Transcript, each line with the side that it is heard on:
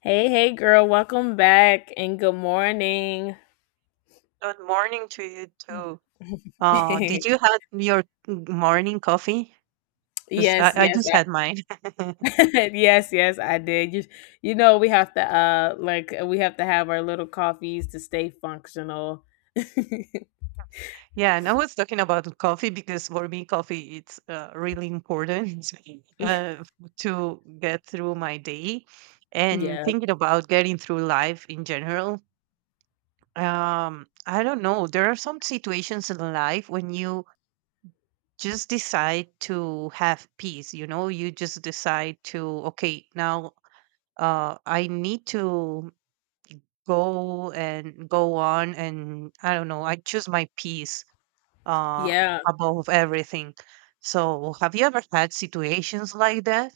left: Hey, hey, girl, welcome back and good morning.
right: Good morning to you too. Did you have your morning coffee? Because I,
left: Yes,
right: I
left: yes,
right: just
left: I,
right: had mine.
left: yes, yes, I did. You know, we have to, like, we have to have our little coffees to stay functional.
right: Yeah, and I was talking about coffee because for me, coffee it's really important. uh, to get through my day and
left: Yeah,
right: thinking about getting through life in general. I don't know. There are some situations in life when you just decide to have peace. You know, you just decide to okay, now I need to go and go on and I don't know, I choose my peace uh
left: yeah.
right: above everything. So have you ever had situations like that?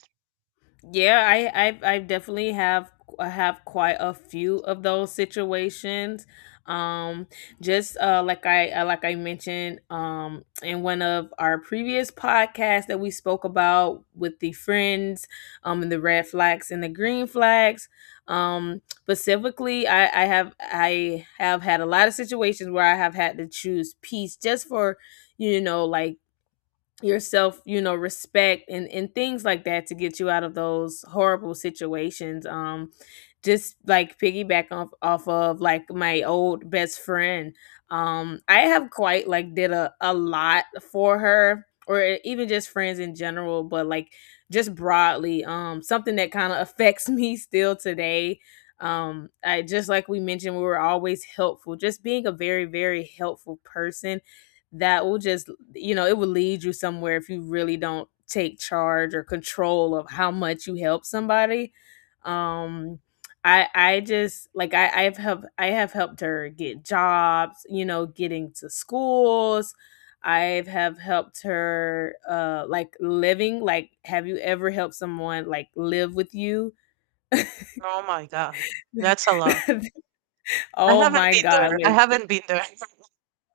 left: Yeah, I definitely have. I have quite a few of those situations. Um, just like I mentioned in one of our previous podcasts that we spoke about with the friends, and the red flags and the green flags. Specifically, I have had a lot of situations where I have had to choose peace just for, you know, like yourself, you know, respect and things like that to get you out of those horrible situations. Just like piggyback off of like my old best friend. I have quite like did a lot for her or even just friends in general, but like just broadly, something that kind of affects me still today. I just like we mentioned, we were always helpful. Just being a very, very helpful person that will just, you know, it will lead you somewhere if you really don't take charge or control of how much you help somebody. Um I just like I have helped her get jobs, you know, getting to schools. I've have helped her like living, like have you ever helped someone like live with you?
right: Oh my god. That's a lot. I
left: Oh
right: haven't
left: my
right: been
left: god,
right: there. I
left: like,
right: haven't been there.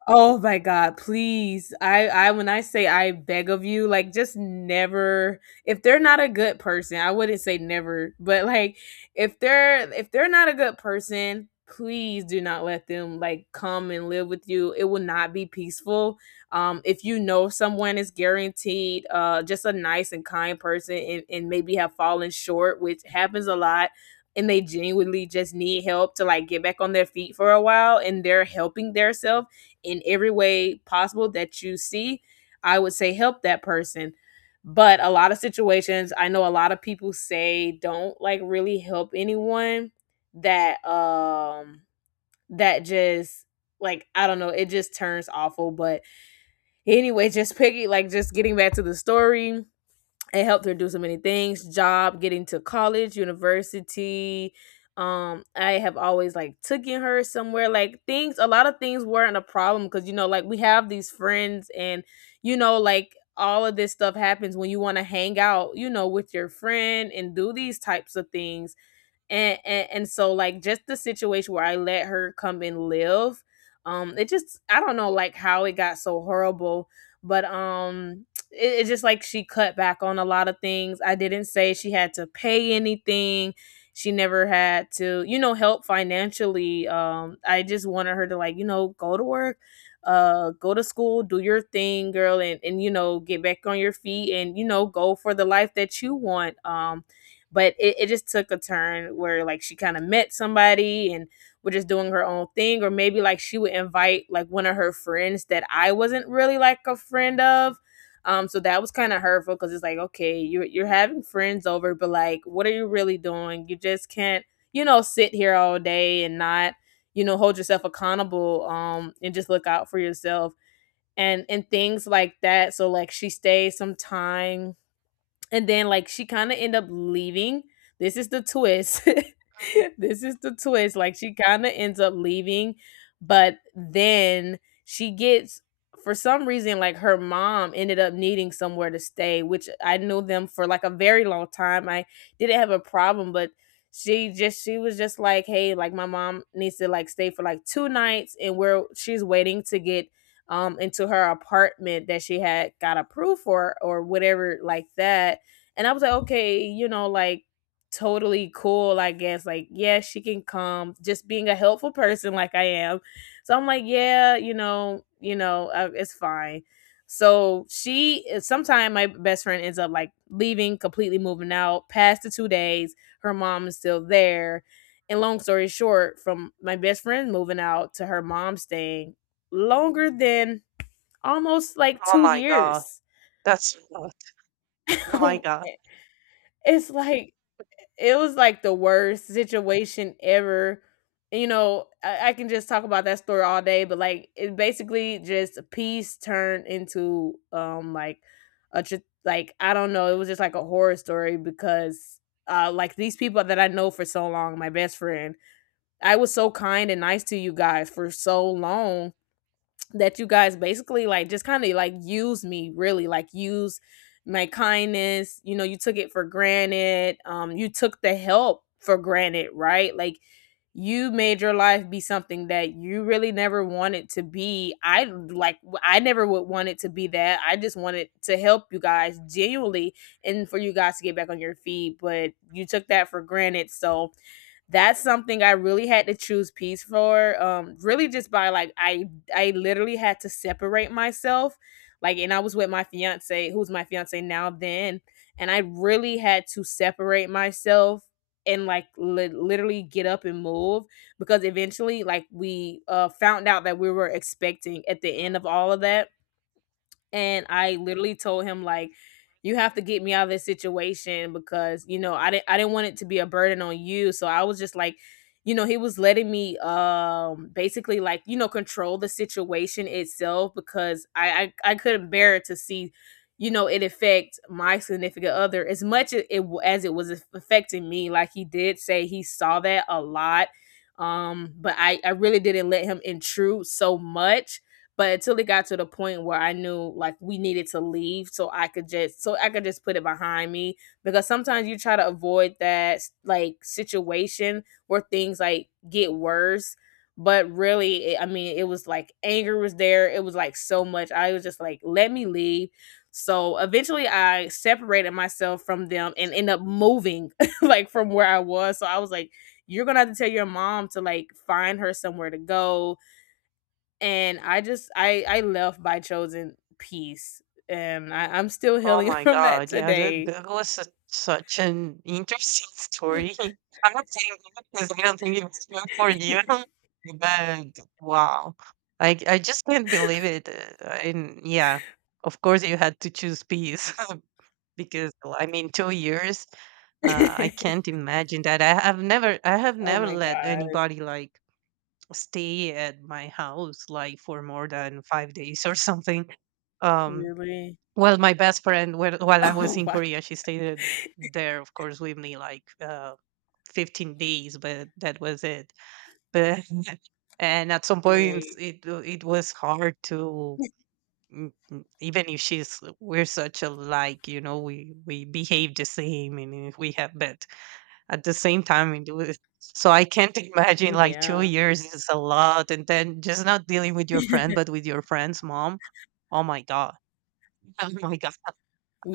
left: oh my god, please. I when I say I beg of you, like just never, if they're not a good person, I wouldn't say never, but like if they're not a good person, please do not let them like come and live with you. It will not be peaceful. If you know someone is guaranteed, just a nice and kind person, and maybe have fallen short, which happens a lot, and they genuinely just need help to like get back on their feet for a while, and they're helping theirself in every way possible that you see, I would say help that person. But a lot of situations, I know a lot of people say don't like really help anyone that that just like, I don't know, it just turns awful. But anyway, just picking like just getting back to the story, it helped her do so many things: job, getting to college, university. I have always like taken her somewhere, like things, a lot of things weren't a problem, because you know, like we have these friends, and you know, like all of this stuff happens when you want to hang out, you know, with your friend and do these types of things. And so like, just the situation where I let her come and live, it just, I don't know like how it got so horrible, but it just like, she cut back on a lot of things. I didn't say she had to pay anything. She never had to, you know, help financially. I just wanted her to like, you know, go to work, go to school, do your thing, girl, and you know, get back on your feet and you know, go for the life that you want. But it just took a turn where like she kind of met somebody and was just doing her own thing, or maybe like she would invite like one of her friends that I wasn't really like a friend of. So that was kind of hurtful, because it's like, okay, you're having friends over, but like what are you really doing? You just can't, you know, sit here all day and not, you know, hold yourself accountable, and just look out for yourself and things like that. So like, she stayed some time, and then like she kind of end up leaving. This is the twist,
right: Mhm.
left: this is the twist, like she kind of ends up leaving, but then she gets, for some reason, like her mom ended up needing somewhere to stay, which I knew them for like a very long time, I didn't have a problem, but she was just like, hey, like my mom needs to like stay for like two nights, and we're she's waiting to get into her apartment that she had got approved for or whatever like that. And I was like, okay, you know, like, totally cool, I guess. Like, yeah, she can come. Just being a helpful person like I am. So I'm like, yeah, you know, it's fine. So she sometime my best friend ends up like leaving, completely moving out. Past the 2 days, her mom is still there. And long story short, from my best friend moving out to her mom staying longer than almost like
right: Oh
left: 2
right: my god.
left: years.
right: That's a lot. Oh my god.
left: It's like, it was like the worst situation ever. You know, I can just talk about that story all day, but like it basically just, peace turned into like a tr- like, I don't know, it was just like a horror story, because like, these people that I know for so long, my best friend, I was so kind and nice to you guys for so long that you guys basically like just kind of like use me, really, like use my kindness, you know, you took it for granted, you took the help for granted, right? Like, you made your life be something that you really never wanted to be. I like, I never would want it to be that. I just wanted to help you guys genuinely, and for you guys to get back on your feet, but you took that for granted. So that's something I really had to choose peace for. Really just by like, I literally had to separate myself. Like, and I was with my fiance, who's my fiance now then, and I really had to separate myself and literally get up and move, because eventually like we found out that we were expecting at the end of all of that, and I literally told him like, you have to get me out of this situation because, you know, I didn't want it to be a burden on you, so I was just like, you know, he was letting me basically like, you know, control the situation itself, because I couldn't bear to see, you know, it affect my significant other as much as it was affecting me. Like, he did say he saw that a lot, but I really didn't let him intrude so much, but until it got to the point where I knew like we needed to leave, so I could just put it behind me, because sometimes you try to avoid that like situation where things like get worse, but really I mean it was like anger was there, it was like so much, I was just like, let me leave. So eventually I separated myself from them and end up moving like from where I was. So I was like, you're gonna have to tell your mom to like find her somewhere to go. And I just I left by chosen peace, and I'm still
right: Oh
left: healing
right: my
left: from that
right: God. Yeah, that
left: today.
right: that was a, such an interesting story. I'm not saying that because I don't think it was meant for you, but wow. I just can't believe it. And yeah, of course you had to choose peace. Because well, I mean, 2 years, I can't imagine that. I have
left: Oh
right: never
left: my
right: let
left: god,
right: anybody like stay at my house like for more than 5 days or something. Um,
left: really?
right: well, my best friend, when, while I was
left: Oh
right: in
left: wow,
right: Korea, she stayed there, of course, with me like 15 days, but that was it. But and at some points,
left: right?
right: it was hard to mm, mm, even if she's we're such alike, you know, we behave the same and if we have, but at the same time, it was, so I can't imagine like two
left: Yeah,
right: years is a lot, and then just not dealing with your friend, but with your friend's mom. Oh my god! Oh my god!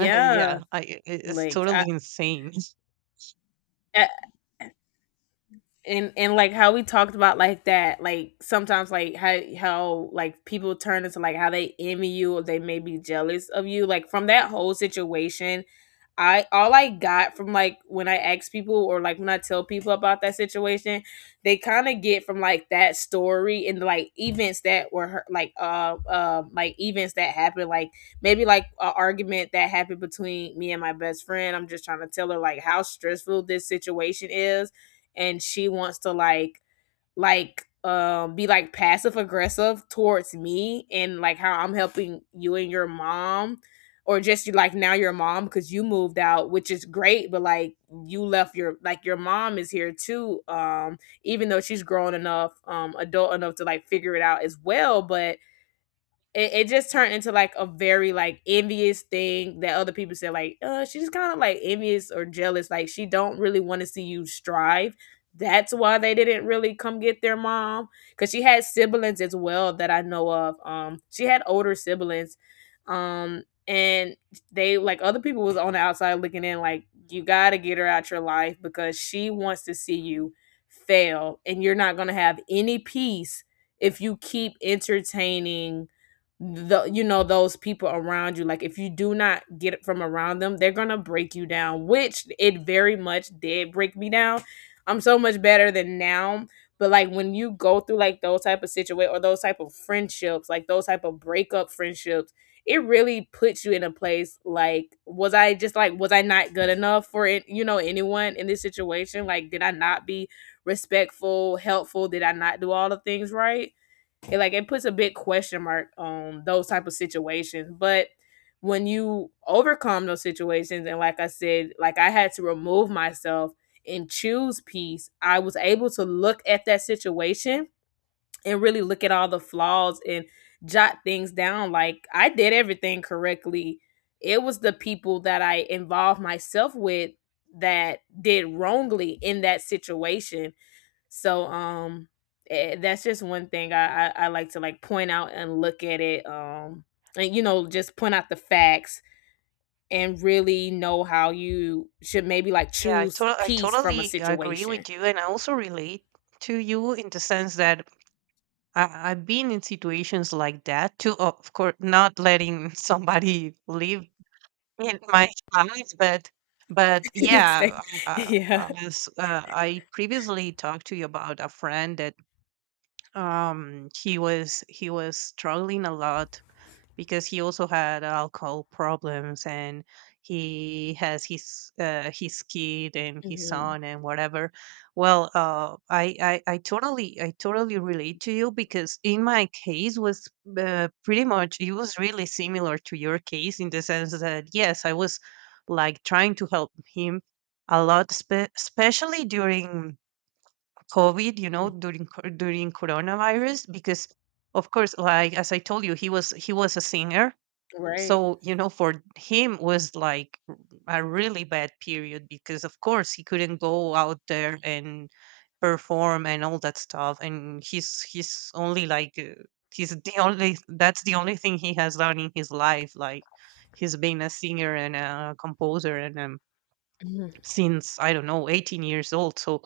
right: Yeah, it's
left: Like I,
right: totally insane.
left: and like how we talked about like that, like sometimes like how like people turn into like how they envy you or they may be jealous of you like from that whole situation. I, all I got from like when I ask people or like when I tell people about that situation, they kind of get from like that story and like events that were events that happened, like maybe like an argument that happened between me and my best friend. I'm just trying to tell her like how stressful this situation is, and she wants to like be like passive aggressive towards me and like how I'm helping you and your mom, or just you, like, now your mom, because you moved out, which is great, but like you left your, like your mom is here too. Even though she's grown enough, adult enough to like figure it out as well, but it just turned into like a very like envious thing that other people said, like she's just kind of like envious or jealous, like she don't really want to see you strive. That's why they didn't really come get their mom, because she had siblings as well that I know of. She had older siblings, and they, like, other people was on the outside looking in, like you gotta get her out your life because she wants to see you fail, and you're not gonna have any peace if you keep entertaining the, you know, those people around you. Like if you do not get it from around them, they're gonna break you down, which it very much did break me down. I'm so much better than now. But like when you go through like those type of situation or those type of friendships, like those type of breakup friendships, it really puts you in a place like, was I just like, was I not good enough for it, you know, anyone in this situation? Like, did I not be respectful, helpful? Did I not do all the things right? It, like it puts a big question mark on those type of situations. But when you overcome those situations, and like I said, like I had to remove myself and choose peace, I was able to look at that situation and really look at all the flaws and jot things down, like I did everything correctly. It was the people that I involved myself with that did wrongly in that situation. so um that's just one thing I like to like point out and look at it. And you know, just point out the facts and really know how you should maybe like
right: Yeah,
left: choose
right: I
left: peace from a
right: totally agree
left: situation.
right: with you, and I also relate to you in the sense that I've been in situations like that too. Of course, not letting somebody live in my house, but
left: It's like-
right: yeah,
left: yeah.
right: as I previously talked to you about a friend that he was struggling a lot because he also had alcohol problems and he has his kid and his
left: Mhm.
right: son and whatever. Well I totally relate to you because in my case was pretty much it was really similar to your case in the sense that yes I was like trying to help him a lot, especially during covid, you know,
left: Mm.
right: during during coronavirus, because of course like as I told you he was a singer,
left: Right.
right: so you know for him was like a really bad period because of course he couldn't go out there and perform and all that stuff, and he's only like he's the only, that's the only thing he has done in his life. Like he's been a singer and a composer and a
left: Mhm.
right: since I don't know 18 years old. So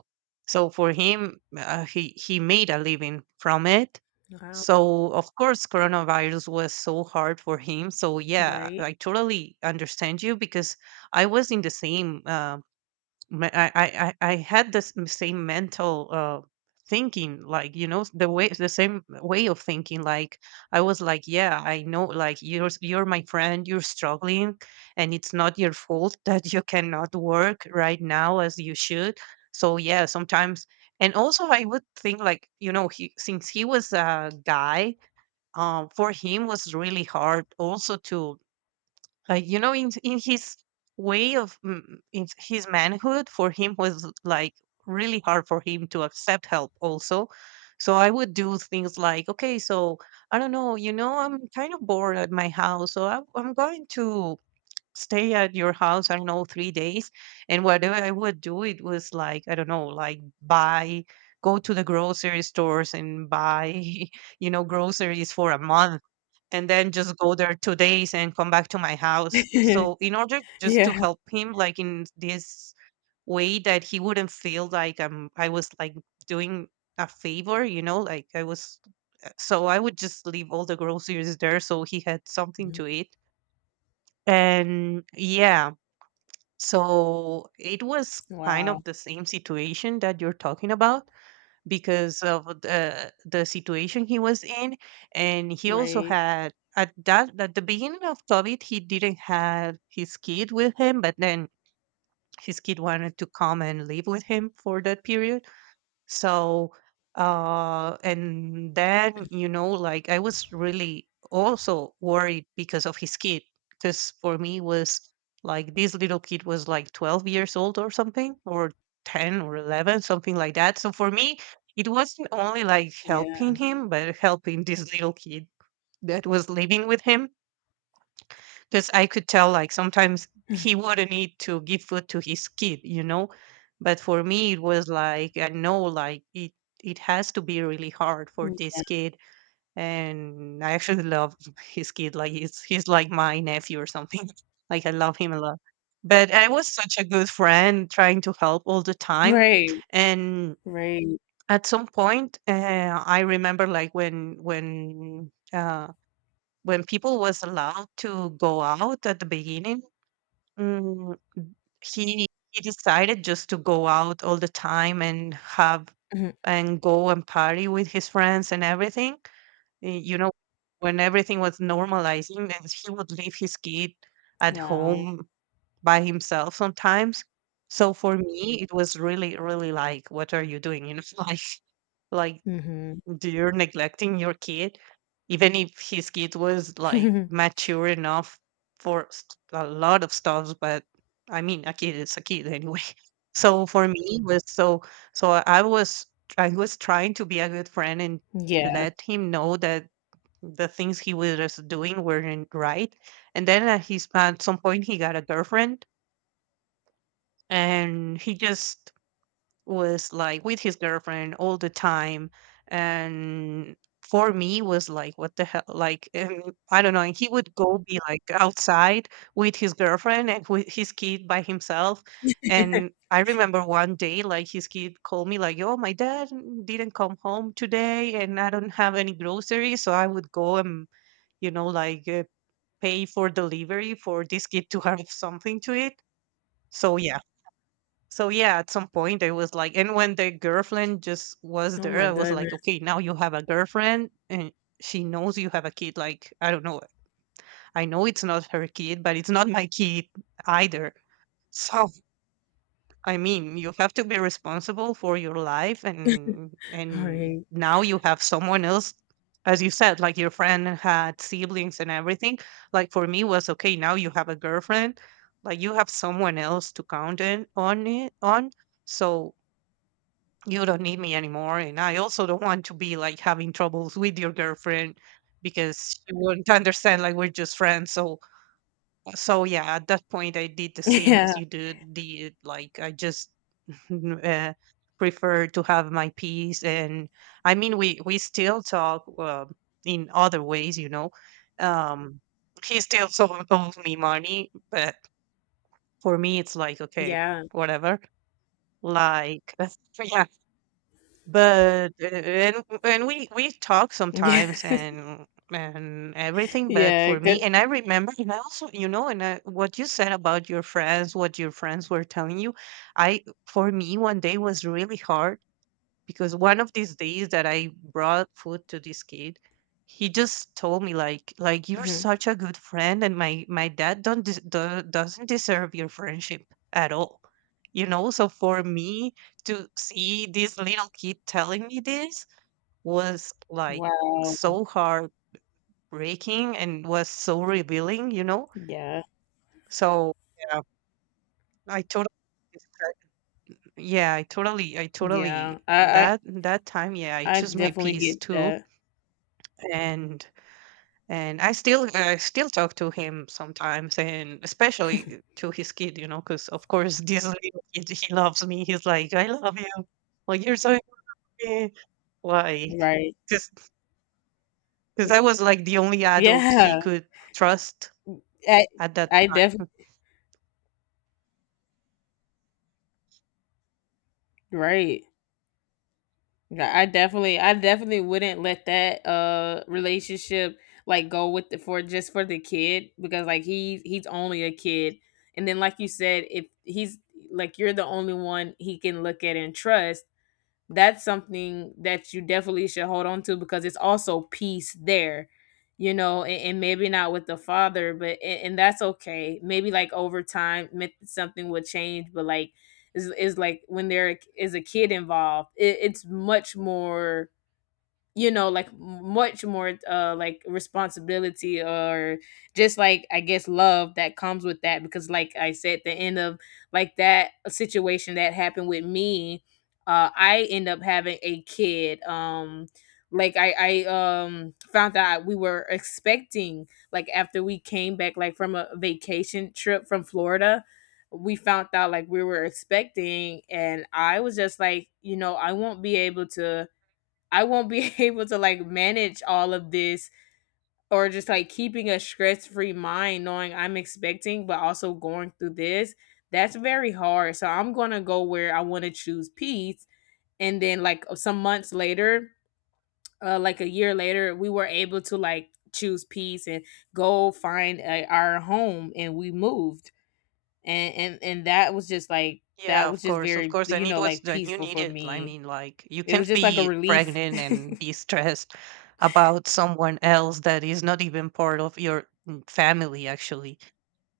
right: so for him, he made a living from it.
left: Wow.
right: So of course, coronavirus was so hard for him. So yeah,
left: Great.
right: I totally understand you because I was in the same. I had this same mental thinking, like you know the way, the same way of thinking. Like I was like yeah I know like you're my friend, you're struggling, and it's not your fault that you cannot work right now as you should. So yeah, sometimes, and also I would think like, you know, he since he was a guy, for him was really hard also to like, you know, in his way of mm, mm, in his manhood, for him was like really hard for him to accept help also. So I would do things like okay, so I don't know, you know, I'm kind of bored at my house, so I'm going to stay at your house, I don't know, 3 days and whatever I would do. It was like I don't know, like buy, go to the grocery stores and buy you know groceries for a month and then just go there 2 days and come back to my house. So in order just to
left: Yeah.
right: help him like in this way, that he wouldn't feel like I was like doing a favor, you know, like I was so I would just leave all the groceries there so he had something
left: Mhm.
right: to eat. And yeah, so it was kind
left: Wow.
right: of the same situation that you're talking about because of the situation he was in, and he also
left: Right.
right: had at that at the beginning of covid he didn't have his kid with him, but then his kid wanted to come and live with him for that period. So, and then, you know, like I was really also worried because of his kid. Because for me was like this little kid was like 12 years old or something, or 10 or 11, something like that. So for me, it wasn't only like helping
left: Yeah.
right: him, but helping this little kid that was living with him, because I could tell, like, sometimes he wouldn't need to give food to his kid, you know? But for me, it was like, I know, like, it has to be really hard for
left: Mm.
right: this kid. And I actually love his kid. Like, he's like my nephew or something. Like, I love him a lot. But I was such a good friend trying to help all the time.
left: Right.
right: And
left: Right.
right: at some point, I remember, like, when people was allowed to go out at the beginning. Mm, he decided just to go out all the time and have
left: Mhm.
right: and go and party with his friends and everything. You know, when everything was normalizing, and he would leave his kid at
left: Wow.
right: home by himself sometimes. So for me, it was really, really like, what are you doing? You know, like like
left: Hmm.
right: do you're neglecting your kid, even if his kid was like mature enough for a lot of stuff, but I mean, a kid is a kid anyway. So for me, it was so so I was trying to be a good friend and
left: Yeah.
right: let him know that the things he was doing weren't right. And then at his at some point he got a girlfriend and he just was like with his girlfriend all the time, and for me was like what the hell, like, I don't know, and he would go be like outside with his girlfriend and with his kid by himself. And I remember one day like his kid called me like yo, my dad didn't come home today and I don't have any groceries, so I would go and, you know, like pay for delivery for this kid to have something to eat. So yeah, so yeah, at some point I was like, and when the girlfriend just was
left: Oh
right: there,
left: my
right: I was like,
left: goodness.
right: okay, now you have a girlfriend and she knows you have a kid. Like, I don't know. I know it's not her kid, but it's not my kid either. So I mean, you have to be responsible for your life and
left: Right.
right: now you have someone else, as you said, like your friend had siblings and everything. Like for me was okay, now you have a girlfriend, like you have someone else to count in, on it on. So you don't need me anymore, and I also don't want to be like having troubles with your girlfriend because she wouldn't understand, like we're just friends. So so yeah, at that point I did the same
left: Yeah.
right: as you did like I just uh, prefer to have my peace. And I mean we still talk in other ways, you know. um he still owes me money, but for me it's like okay,
left: Yeah.
right: whatever, like. Yeah. But a and and we talk
left: Yeah.
right: sometimes and everything. But
left: Yeah.
right: for
left: Good.
right: me, and I remember, and I also, you know, and I, what you said about your friends, what your friends were telling you, I for me one day was really hard because one of these days that I brought food to this kid, he just told me like you're
left: Mhm.
right: such a good friend, and my dad don't des- do- doesn't deserve your friendship at all. You know, so for me to see this little kid telling me this was like
left: Wow.
right: so heartbreaking and was so revealing. You know,
left: Yeah.
right: so yeah, I totally yeah, I totally, I
left: Yeah.
right: totally
left: I, I
right: that time, yeah, I
left: I
right: choose my
left: definitely
right: peace
left: get
right: too.
left: that.
right: And and I still talk to him sometimes, and especially to his kid, because of course this little kid he loves me. He's like, "I love you, like you're so happy," like
left: Right.
right: because because I was like the only adult he
left: Yeah.
right: could trust
left: I
right: at that
left: I
right: time.
left: definitely, right. Yeah, I definitely, I definitely wouldn't let that relationship like go with the, for just for the kid, because like he's only a kid. And then like you said, if he's, like you're the only one he can look at and trust, that's something that you definitely should hold on to, because it's also peace there, you know. And maybe not with the father, but and that's okay, maybe like over time something will change. But like, is like when there is a kid involved, it's much more, you know, like much more like responsibility, or just like, I guess, love that comes with that, because like I said, the end of like that situation that happened with me, I end up having a kid. Like I found out we were expecting, like after we came back like from a vacation trip from Florida. We found out like we were expecting, and I was just like, you know, I won't be able to, I won't be able to like manage all of this, or just like keeping a stress free mind, knowing I'm expecting, but also going through this. That's very hard. So I'm going to go where I want to choose peace. And then, like, some months later, like a year later, we were able to like choose peace and go find our home, and we moved. And that was just like,
right: Yeah,
left: that was just
right: of
left: very,
right: course, and
left: you
right: it
left: know,
right: was
left: like
right: that you
left: peaceful for
right: needed. I
left: me.
right: mean, like you
left: It was
right: can't
left: just like a
right: be
left: relief.
right: pregnant and be stressed about someone else that is not even part of your family, actually.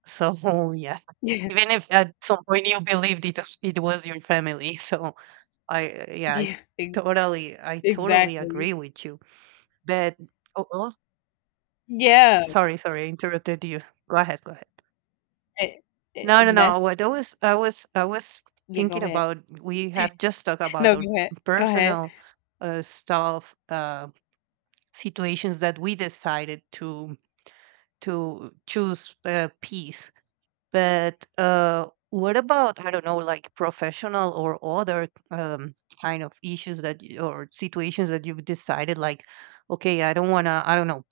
right: So yeah,
left: Yeah.
right: even if at some point you believed it was your family. So I yeah, I
left: Yeah.
right: totally I totally
left: Exactly.
right: agree with you. But oh,
left: Yeah.
right: sorry, I interrupted you. Go ahead, go ahead.
left: A- a-
right: No, no,
left: and that's,
right: no. What I was
left: yeah, go
right: thinking
left: ahead.
right: about, we have just talked about
left: No,
right: our
left: go ahead. Go ahead.
right: personal stuff, situations that we decided to choose peace. But what about, I don't know, like professional or other kind of issues that you, or situations that you've decided, like, okay, I don't want to, I don't know,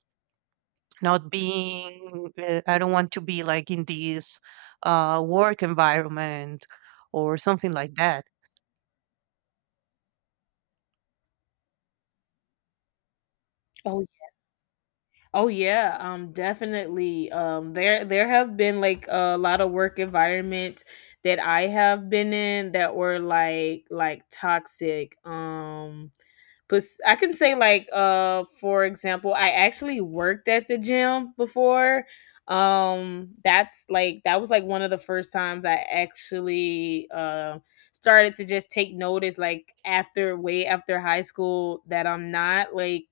right: not being, I don't want to be like in this work environment or something like that.
left: Oh, oh yeah. Definitely. There there have been like a lot of work environments that I have been in that were like toxic. But I can say like for example, I actually worked at the gym before. That's like, that was like one of the first times I actually started to just take notice, like after way after high school, that I'm not like,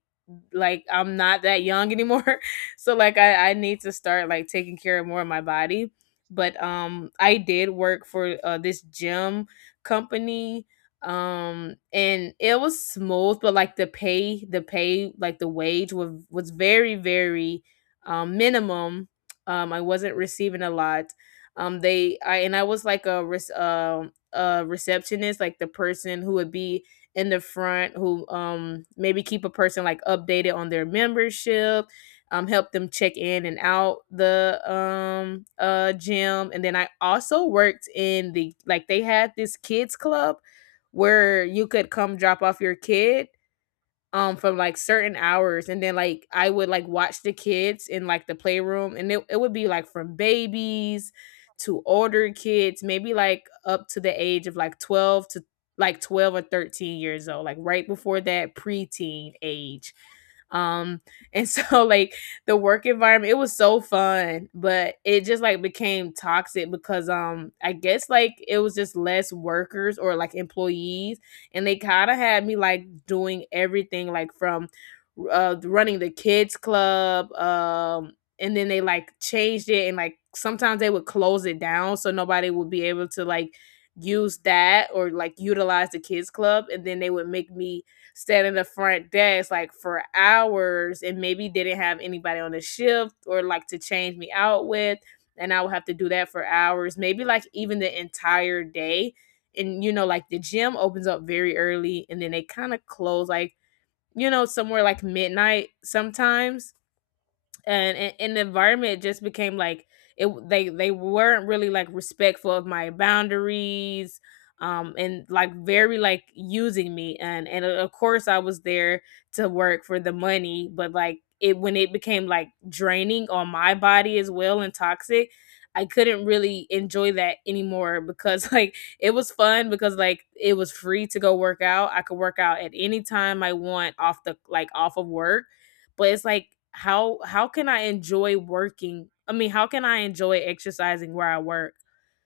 left: like I'm not that young anymore. So like, I need to start like taking care of more of my body. But I did work for this gym company and it was smooth, but like the pay, the wage was very very minimum. I wasn't receiving a lot. They I and I was like a a receptionist, like the person who would be in the front, who maybe keep a person like updated on their membership, help them check in and out the gym. And then I also worked in the, like they had this kids club where you could come drop off your kid from like certain hours. And then like I would like watch the kids in like the playroom, and it would be like from babies to older kids, maybe like up to the age of like 12 to like 12 or 13 years old, like right before that preteen age. um and so like the work environment, it was so fun, but it just like became toxic, because I guess like it was just less workers or like employees, and they kind of had me like doing everything, like from running the kids club. And then they like changed it, and like sometimes they would close it down, so nobody would be able to like use that or like utilize the kids club. And then they would make me stand in the front desk like for hours, and maybe they didn't have anybody on the shift or like to change me out with, and I would have to do that for hours, maybe like even the entire day. And you know like the gym opens up very early, and then they kind of close like, you know, somewhere like midnight sometimes. And the environment just became like, it, they weren't really like respectful of my boundaries, and like very like using me. And Of course I was there to work for the money, but like it, when it became like draining on my body as well and toxic, I couldn't really enjoy that anymore, because like it was fun, because like it was free to go work out. I could work out at any time I want off the, like off of work. But it's like, how can I enjoy working? I mean, how can I enjoy exercising where I work?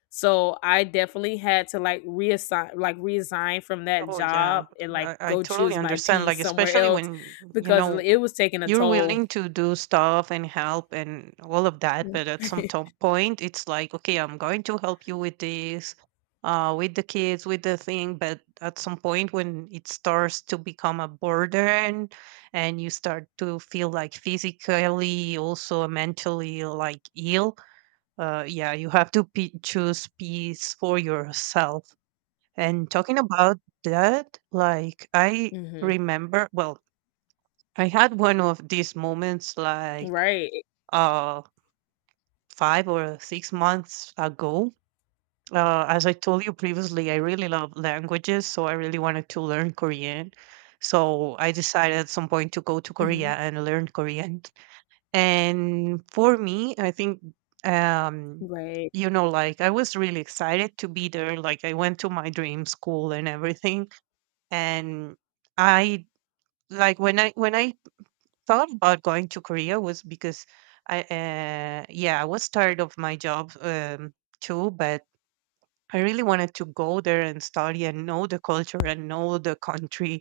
left: So I definitely had to like reassign, like resign from that
right: Oh yeah,
left: job and like
right: I
left: go
right: totally
left: choose my
right: understand.
left: peace
right: Like,
left: somewhere
right: especially
left: else,
right: when you
left: because
right: know
left: it was taking a
right: you're
left: toll.
right: willing to do stuff and help and all of that, but at some point it's like, okay, I'm going to help you with this with the kids, with the thing, but at some point when it starts to become a burden and you start to feel like physically, also mentally, like ill, yeah, you have to pe choose peace for yourself. And talking about that, like, I
left: Hmm.
right: remember well, I had one of these moments like
left: Right.
right: uh 5 or 6 months ago. As I told you previously, I really love languages, so I really wanted to learn Korean. So I decided at some point to go to Korea
left: Hmm.
right: and learn Korean. And for me, I think, um
left: Right.
right: like I was really excited to be there. Like I went to my dream school and everything. And I like when I thought about going to Korea was because yeah, I was tired of my job, too, but I really wanted to go there and study and know the culture and know the country,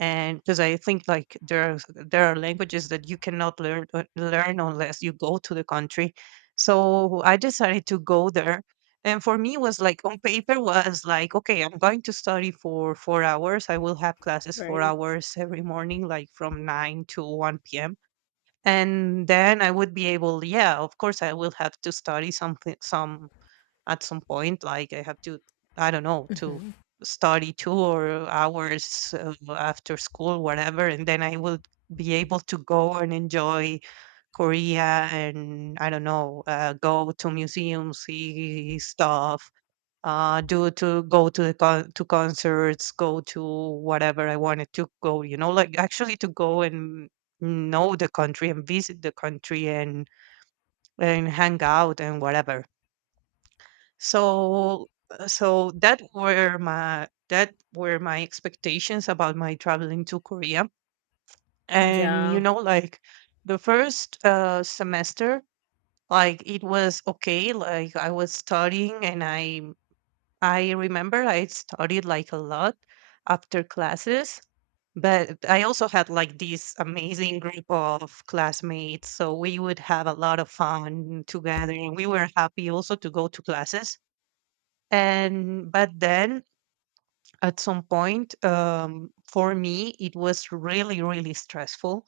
right: and because I think like there are languages that you cannot learn unless you go to the country. So I decided to go there. And for me, it was like, on paper was like, okay, I'm going to study for 4 hours. I will have classes four
left: Right.
right: hours every morning, like from 9 to 1 p.m., and then I would be able, yeah, of course I will have to study something, some at some point. Like I have to, I don't know, to
left: Hmm.
right: study 2 or hours, after school, whatever, and then I will be able to go and enjoy Korea and I don't know, go to museums, see stuff, do to go to to concerts, go to whatever I wanted to go. You know, like actually to go and know the country and visit the country and hang out and whatever. So so that were my expectations about my traveling to Korea. And,
left: Yeah.
right: like the first semester, like it was okay. Like I was studying and I remember I studied like a lot after classes, but I also had like this amazing group of classmates. So we would have a lot of fun together and we were happy also to go to classes. And but then at some point, for me, it was really, really stressful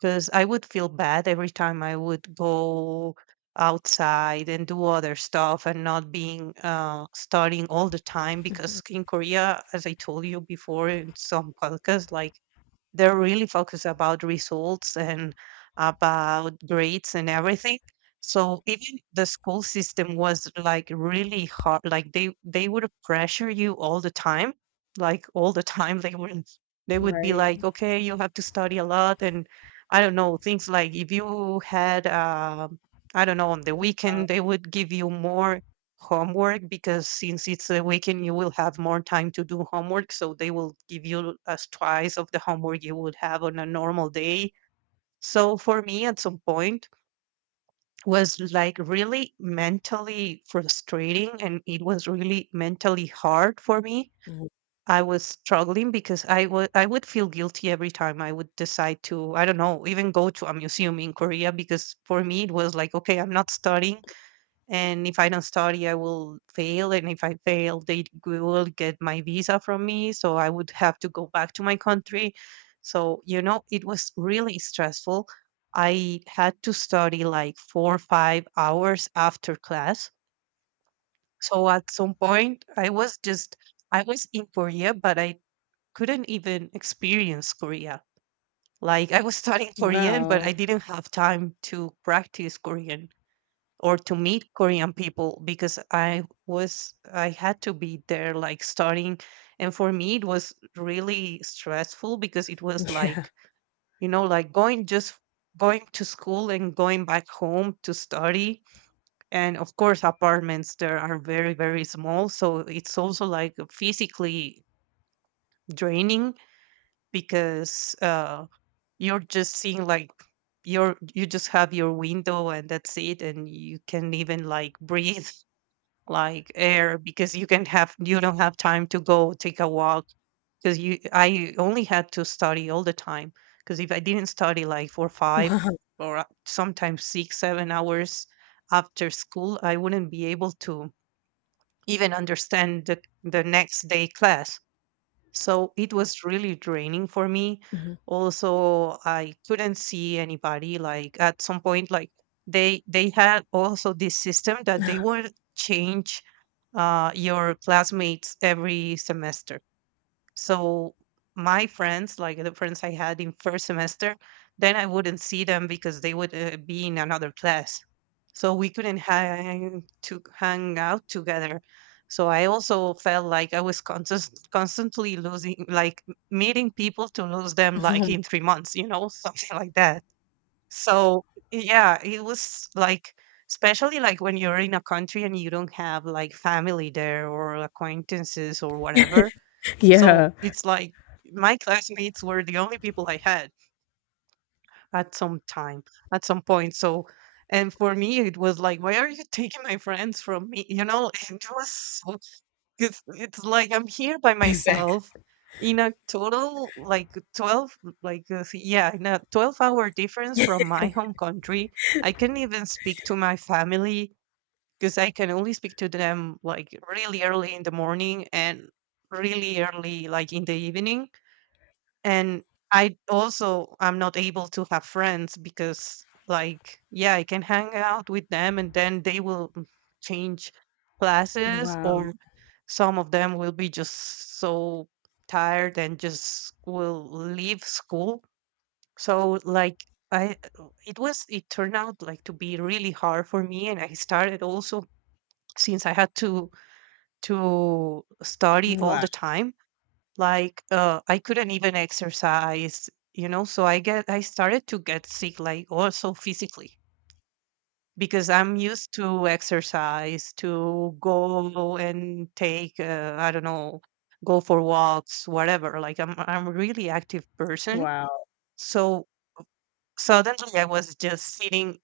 right: because I would feel bad every time I would go outside and do other stuff and not being studying all the time.
left: Mhm.
right: Because in Korea, as I told you before in some podcasts, like they're really focused about results and about grades and everything. So even the school system was like really hard. Like they would pressure you all the time, like all the time. They would be like,
left: Right.
right: okay, you have to study a lot, and I don't know things like, if you had, I don't know, on the
left: Yeah.
right: weekend they would give you more homework because since it's a weekend, you will have more time to do homework. So they will give you as twice of the homework you would have on a normal day. So for me, at some point, was like really mentally frustrating and it was really mentally hard for me.
left: Mhm.
right: I was struggling because I would feel guilty every time I would decide to, I don't know, even go to a museum in Korea because for me it was like, okay, I'm not studying, and if I don't study, I will fail. And if I fail, they will get my visa from me. So, I would have to go back to my country. So, it was really stressful. I had to study like 4 or 5 hours after class. So at some point, I was in Korea, but I couldn't even experience Korea. Like I was studying Korean, but I
left: Wow.
right: didn't have time to practice Korean or to meet Korean people because I had to be there like starting, and for me it was really stressful because it was
left: Yeah.
right: like, like going just going to school and going back home to study, and of course apartments there are very very small, so it's also like physically draining because you're just seeing like, you just have your window and that's it, and you can even like breathe like air because you don't have time to go take a walk, because you I only had to study all the time, because if I didn't study like for 5
left: Wow.
right: or sometimes 6 7 hours after school, I wouldn't be able to even understand the next day class. So it was really draining for me.
left: Mhm.
right: Also, I couldn't see anybody. Like at some point, like they had also this system that they would change your classmates every semester. So my friends, like the friends I had in first semester, then I wouldn't see them because they would be in another class, so we couldn't hang to hang out together. So I also felt like I was constantly losing, like, meeting people to lose them, like, in 3 months, something like that. So yeah, it was like, especially like when you're in a country and you don't have like family there or acquaintances or whatever, so
left: Yeah.
right: it's like my classmates were the only people I had at some time, at some point. So, and for me, it was like, why are you taking my friends from me? You know, it's like I'm here by
left: Exactly.
right: myself in a total like 12, like, yeah, in a 12-hour difference from my home country. I can't even speak to my family because I can only speak to them like really early in the morning and really early like in the evening, and I also I'm not able to have friends because like yeah I can hang out with them and then they will change classes,
left: Wow.
right: or some of them will be just so tired and just will leave school, so like I it was it turned out like to be really hard for me, and I started also, since I had to study all
left: Wow.
right: the time, like, I couldn't even exercise, so I started to get sick, like also physically, because I'm used to exercise, to go and take, I don't know, go for walks, whatever. Like I'm a really active person.
left: Wow.
right: So suddenly I was just sitting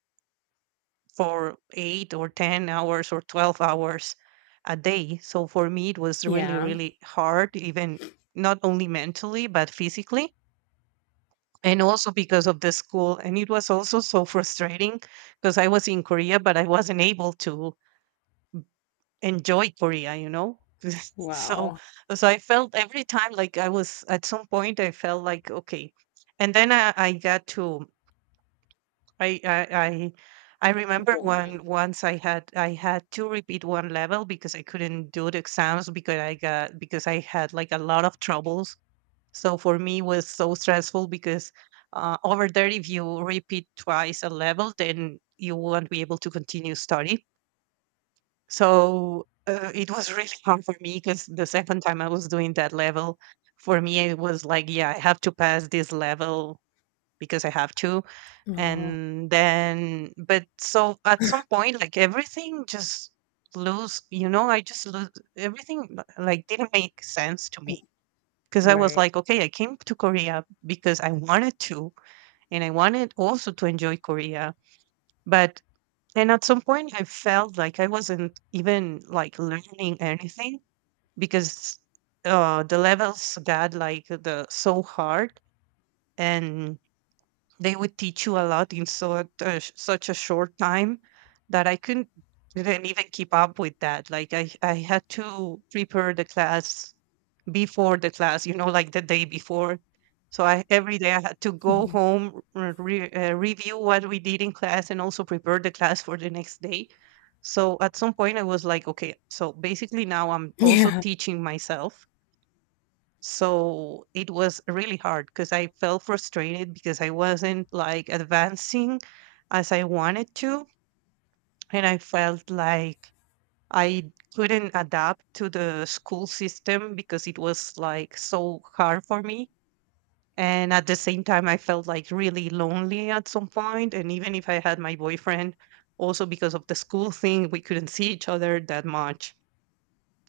right: for 8 or 10 hours or 12 hours a day. So for me, it was really,
left: Yeah.
right: really hard, even not only mentally, but physically. And also because of the school, and it was also so frustrating because I was in Korea but I wasn't able to enjoy Korea, so
left: Wow.
right: so I felt every time, like, I was at some point I felt like, okay. And then I, I i I remember,
left: Yeah.
right: when once I had to repeat one level because I couldn't do the exams, because I had like a lot of troubles. So for me was so stressful because, over there, if you repeat twice a level, then you won't be able to continue study. So it was really hard for me because the second time I was doing that level, for me it was like, yeah, I have to pass this level because I have to.
left: Oh,
right: And then, but so at some point, like everything just lose, I just lose everything. Like didn't make sense to me because I was
left: right.
right: like, okay, I came to Korea because I wanted to, and I wanted also to enjoy Korea. But and at some point, I felt like I wasn't even like learning anything because the levels got like the so hard, and they would teach you a lot in so such a short time that I couldn't didn't even keep up with that. Like I had to prepare the class before the class, like the day before. So I, every day I had to go
left: Mhm.
right: home, review what we did in class, and also prepare the class for the next day. So at some point I was like, okay, so basically now I'm also
left: Yeah.
right: teaching myself. So it was really hard because I felt frustrated because I wasn't like advancing as I wanted to. And I felt like I couldn't adapt to the school system because it was like so hard for me. And at the same time, I felt like really lonely at some point. And even if I had my boyfriend, also because of the school thing, we couldn't see each other that much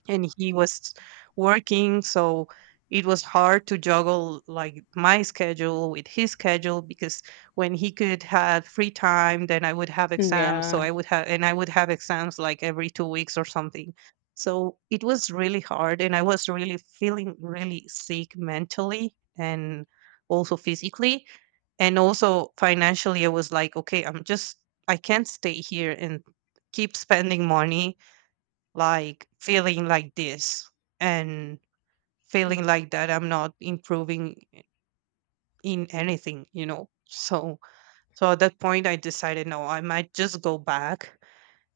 right: and he was working so it was hard to juggle like my schedule with his schedule because when he could have free time then I would have exams so
left: Yeah.
right: I would have and I would have exams like every 2 weeks or something. So it was really hard and I was really feeling really sick mentally and also physically and also financially I was like, okay, I'm just I can't stay here and keep spending money like feeling like this and feeling
left: Mhm.
right: like that I'm not improving in anything. So so at that point I decided no, I might just go back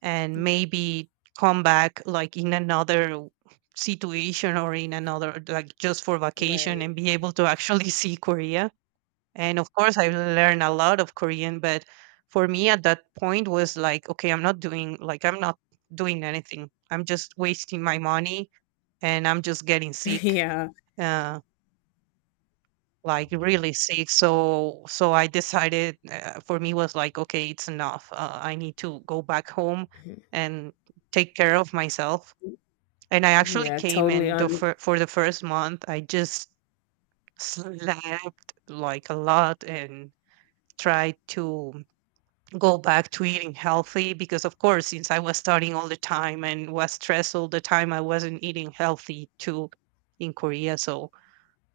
right: and maybe come back like in another situation or in another like just for vacation
left: Right.
right: and be able to actually see Korea. And of course I learned a lot of Korean, but for me at that point was like, okay, I'm not doing like I'm not doing anything. I'm just wasting my money and I'm just getting sick,
left: Yeah.
right: uh, like really sick. So so I decided for me was like, okay, it's enough. I need to go back home
left: Mhm.
right: and take care of myself. And I actually
left: Yeah,
right: came
left: totally
right: and
left: under-
right: for the first month, I just slept like a lot and tried to go back to eating healthy because of course since I was studying all the time and was stressed all the time I wasn't eating healthy too in Korea so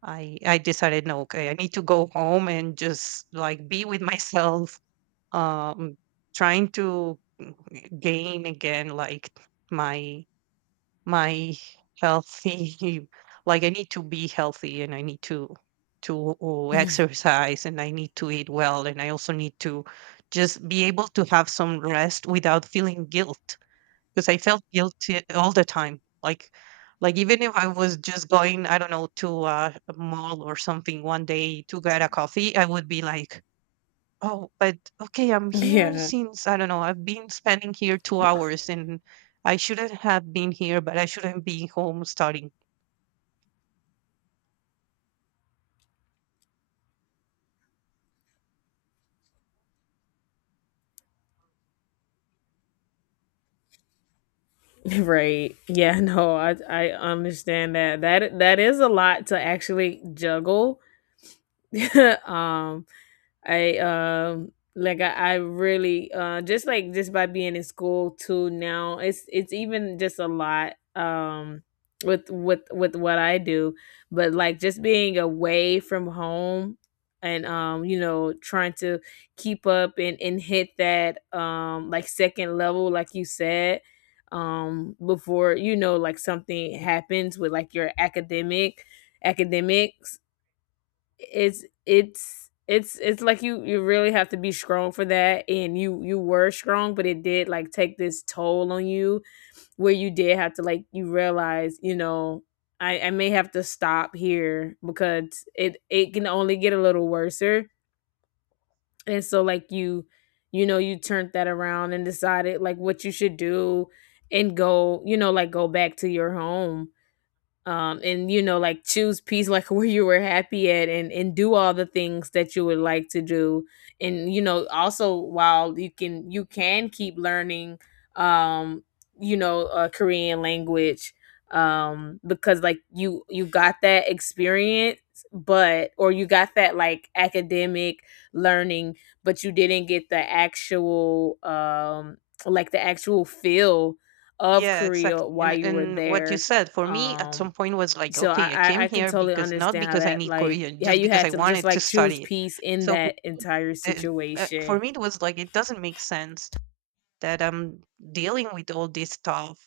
right: I decided no, okay, I need to go home and just like be with myself, um trying to gain again like my my healthy like I need to be healthy and I need to to exercise and I need to eat well and I also need to just be able to have some rest without feeling guilt. 'Cause I felt guilty all the time. Like, even if I was just going, I don't know, to, a mall or something one day to get a coffee, I would be like, "Oh, but okay, I'm here
left: Yeah.
right: since I don't know, I've been spending here 2 hours, and I shouldn't have been here, but I shouldn't be home starting."
left: Right. Yeah, no, I understand that. That, that is a lot to actually juggle. um I like I really just like just by being in school too now, it's even just a lot with with what I do. But like just being away from home, and you know, trying to keep up and hit that like second level, like you said, before, you know, like something happens with like your academics, it's, it's like you really have to be strong for that, and you were strong, but it did like take this toll on you where you did have to like, you realize, you know, I may have to stop here, because it can only get a little worser. And so like you know, you turned that around and decided like what you should do, and go, you know, like go back to your home. And you know like, choose peace like where you were happy at, and do all the things that you would like to do. And you know, also while you can, you can keep learning, um you know, Korean language, because like you got that experience. But, or you got that like academic learning, but you didn't get the actual like the actual feel of
right: Yeah,
left: Korea
right: exactly.
left: while you were
right: And what you
left: there.
right: said for me at
left: um
right: some point was like,
left: so I,
right: okay, I
left: I
right: came
left: I can
right: here
left: totally
right: because not
left: understand how
right: because I
left: that,
right: need
left: like
right: Korean,
left: how
right: just
left: you
right: because
left: had
right: I
left: to just
right: wanted to
left: like choose
right: study it.
left: peace in
right: So for
left: that
right: me,
left: entire
right: the, for
left: situation.
right: me, it was like it doesn't make sense that I'm dealing with all this stuff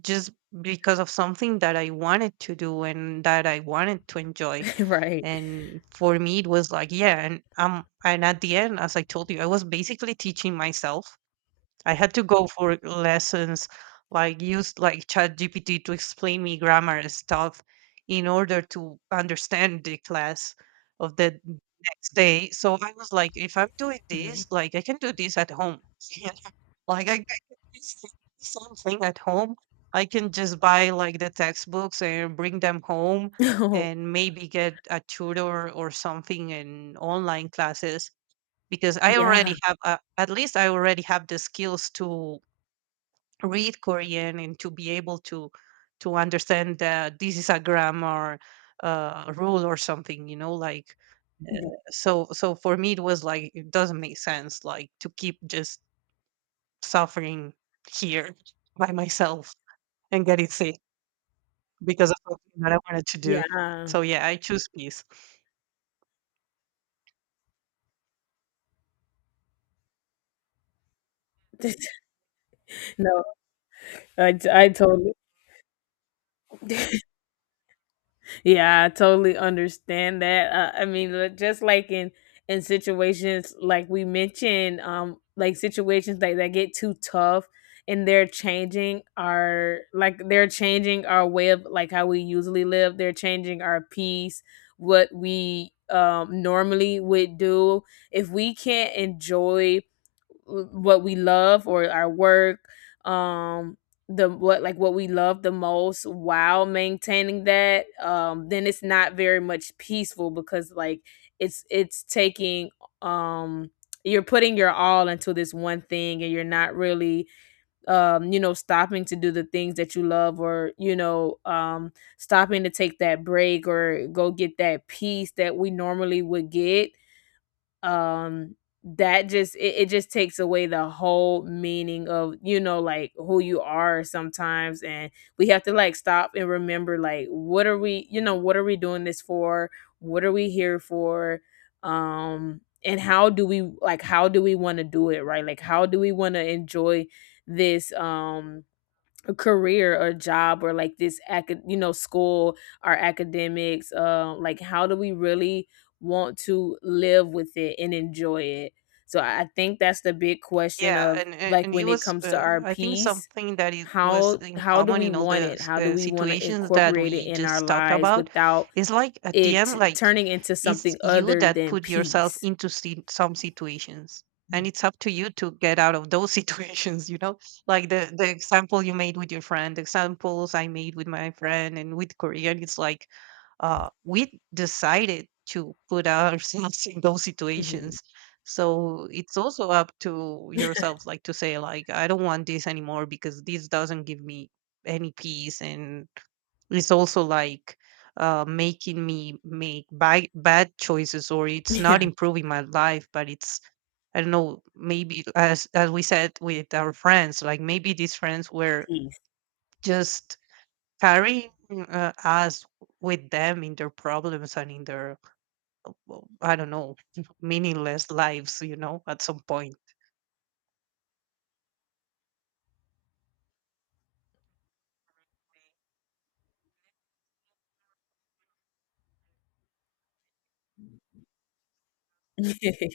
right: just because of something that I wanted to do and that I wanted to enjoy.
left: Right?
right: And for me, it was like, yeah, and at the end, as I told you, I was basically teaching myself I had to go for lessons, like used like ChatGPT to explain me grammar and stuff in order to understand the class of the next day. So I was like, if I'm doing
left: Hmm.
right: this, like I can do this at home. you know? like I can do something at home. I can just buy like the textbooks and bring them home
left: Oh
right: and maybe get a tutor or something in online classes because I
left: yeah,
right: already have at least I already have the skills to read Korean and to be able to understand that this is a grammar rule or something, like so so for me it was like it doesn't make sense like to keep just suffering here by myself and getting sick because of something that I wanted to do.
left: yeah.
right: So yeah, I choose peace.
left: No, I totally. Yeah, I totally understand that. I mean, just like in situations like we mentioned, like situations that that get too tough, and they're changing our, like they're changing our way of like how we usually live. They're changing our peace, what we normally would do. If we can't enjoy what we love or our work, um the, what like what we love the most, while maintaining that, then it's not very much peaceful, because like it's taking, um you're putting your all into this one thing, and you're not really, you know, stopping to do the things that you love or you know, stopping to take that break or go get that peace that we normally would get, um that just, it just takes away the whole meaning of, you know, like who you are sometimes, and we have to like stop and remember like, what are we, you know, what are we doing this for? What are we here for? And how do we like, how do we want to do it right? Like how do we want to enjoy this, a career or job, or like this you know, school, our academics? Like how do we really want to live with it and enjoy it? So I think that's the big question
right: Yeah,
left: of like
right: and it
left: when it
right: was,
left: comes to our
right: I think,
left: peace.
right: something that it was
left: how
right: in
left: how do
right: common
left: we
right: in all
left: want
right: the
left: it? How do we want to
right: situations that
left: incorporate it
right: we
left: in our
right: just talked
left: lives
right: about.
left: without
right: It's like at the
left: it
right: end,
left: t-
right: like
left: turning into
right: it's
left: something
right: you
left: other
right: that
left: than
right: put yourself
left: peace?
right: into some situations, and
left: Mm.
right: it's up to you to get out of those situations. Like the example you made with your friend, the examples I made with my friend, and with Korean, it's like we decided to put ourselves in those
left: Hmm.
right: situations so it's also up to yourself, like to say, like, I don't want this anymore because this doesn't give me any peace, and it's also like making me make bad choices, or it's not
left: Yeah,
right: improving my life, but it's I don't know, maybe as we said with our friends, like maybe these friends were
left: peace.
right: just carrying us with them in their problems and in their well, I don't know meaningless lives, at some point.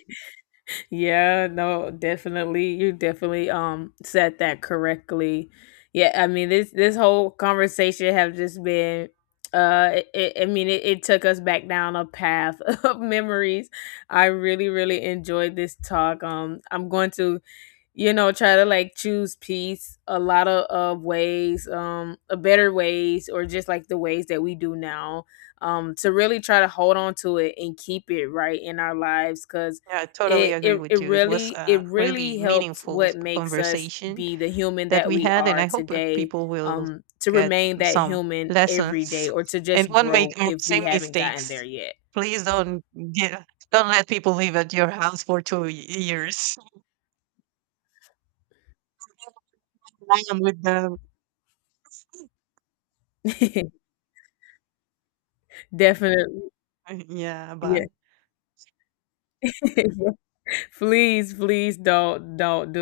left: Yeah, no, definitely. You definitely said that correctly. Yeah, I mean, this whole conversation have just been I mean it, it took us back down a path of memories. I really really enjoyed this talk. I'm going to, you know, try to like choose peace a lot of ways, a better ways, or just like the ways that we do now, to really try to hold on to it and keep it right in our lives, because
right: Yeah, I totally
left: it,
right: agree
left: it
right: with
left: it
right: you. It was
left: really, it
right: a really
left: really helps
right: meaningful
left: what makes us
right: conversation
left: be the human
right: that
left: that
right: we
left: we
right: had, and
left: are
right: I hope
left: today,
right: people will
left: to
right: get
left: remain that
right: some
left: human every day,
right: lessons
left: or to
right: and
left: just
right: won't
left: grow
right: make the
left: if we
right: same
left: haven't gotten there
right: mistakes.
left: yet.
right: Please don't get, don't let people live at your house for years. I am with them.
left: Definitely.
right: Yeah,
left: Yeah.
right: bye.
left: Please, please don't do